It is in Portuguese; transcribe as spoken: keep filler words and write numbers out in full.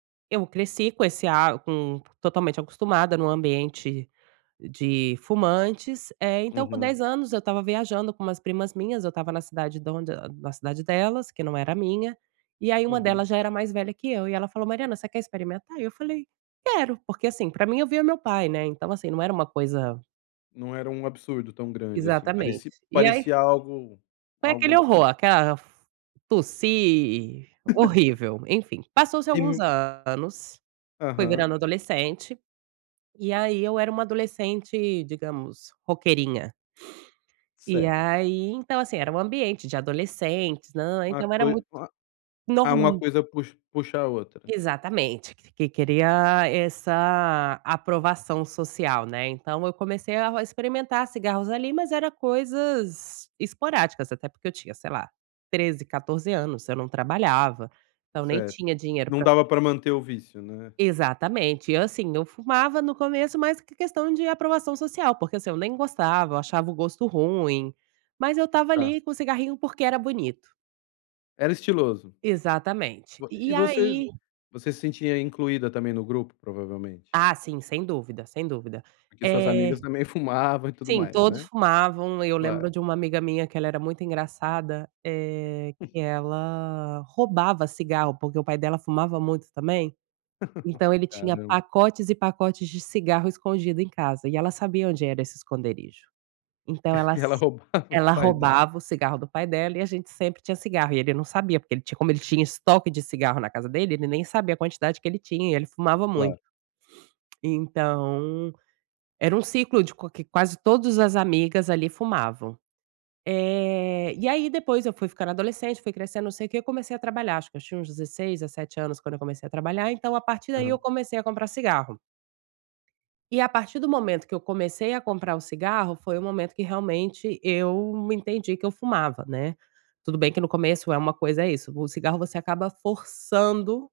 Eu cresci com esse, ah, com totalmente acostumada em um ambiente de fumantes, eh, então com Uhum. dez anos eu estava viajando com umas primas minhas, eu estava na cidade da onde, eh, na cidade delas, que não era minha, e aí uma Uhum. delas já era mais velha que eu, e ela falou: "Mariana você quer experimentar?". Eu falei: "Quero.", porque assim para mim eu via o meu pai, né, não é então assim não era uma coisa Não era um absurdo tão grande assim, Exatamente. pareci E aí parecia algo, foi aquele algo [unintelligible] horror, aquela tossi, horrível, enfim, passou-se alguns [unintelligible] anos, fui Aham. virando adolescente, e aí eu era um adolescente digamos roqueirinha. E Certo. aí então assim era um ambiente de adolescentes nã então era muito [unintelligible] Ah, uma norm coisa pux puxa a outra. Exatamente, que queria essa aprovação social, né, então eu comecei a experimentar cigarros ali, mas era coisas esporádicas até porque eu tinha sei lá, treze, quatorze anos eu não trabalhava, então nem Certo, tinha dinheiro não para dava para manter o vício, né. exatamente e assim eu fumava no começo mais porque questão de aprovação social porque assim, eu nem gostava eu achava o gosto ruim, mas eu estava Tá. ali com o cigarrinho porque era bonito. Era estiloso. Exatamente. E E e você aí você se sentia incluída também no grupo provavelmente? Ah sim, sem dúvida sem dúvida. Porque suas amigas Eh, também fumavam e tudo sim, mais, todos né. fumavam e eu lembro Claro. de uma amiga minha que ela era muito engraçada, eh, [unintelligible] que ela roubava cigarro porque o pai dela fumava muito também, então ele Ah tinha não. pacotes e pacotes de cigarro escondido em casa e ela sabia onde era esse esconderijo. Então ela E ela s roubava o ela pai dela. roubava o cigarro do pai dela e a gente sempre tinha cigarro, e ele não sabia porque ele tinha como ele tinha estoque de cigarro na casa dele ele nem sabia a quantidade que ele tinha e ele fumava muito. Claro. Então, era um ciclo de qua que quase todas as amigas ali fumavam. Eh, e aí depois eu fui ficando adolescente, fui crescendo não sei o que, eu comecei a trabalhar acho que eu tinha uns dezesseis, dezessete anos quando eu comecei a trabalhar então a partir daí eu Aham. comecei a comprar cigarro. E a partir do momento que eu comecei a comprar o cigarro, foi o momento que realmente eu entendi que eu fumava, né. Tudo bem que no começo é uma coisa é isso, o cigarro você acaba forçando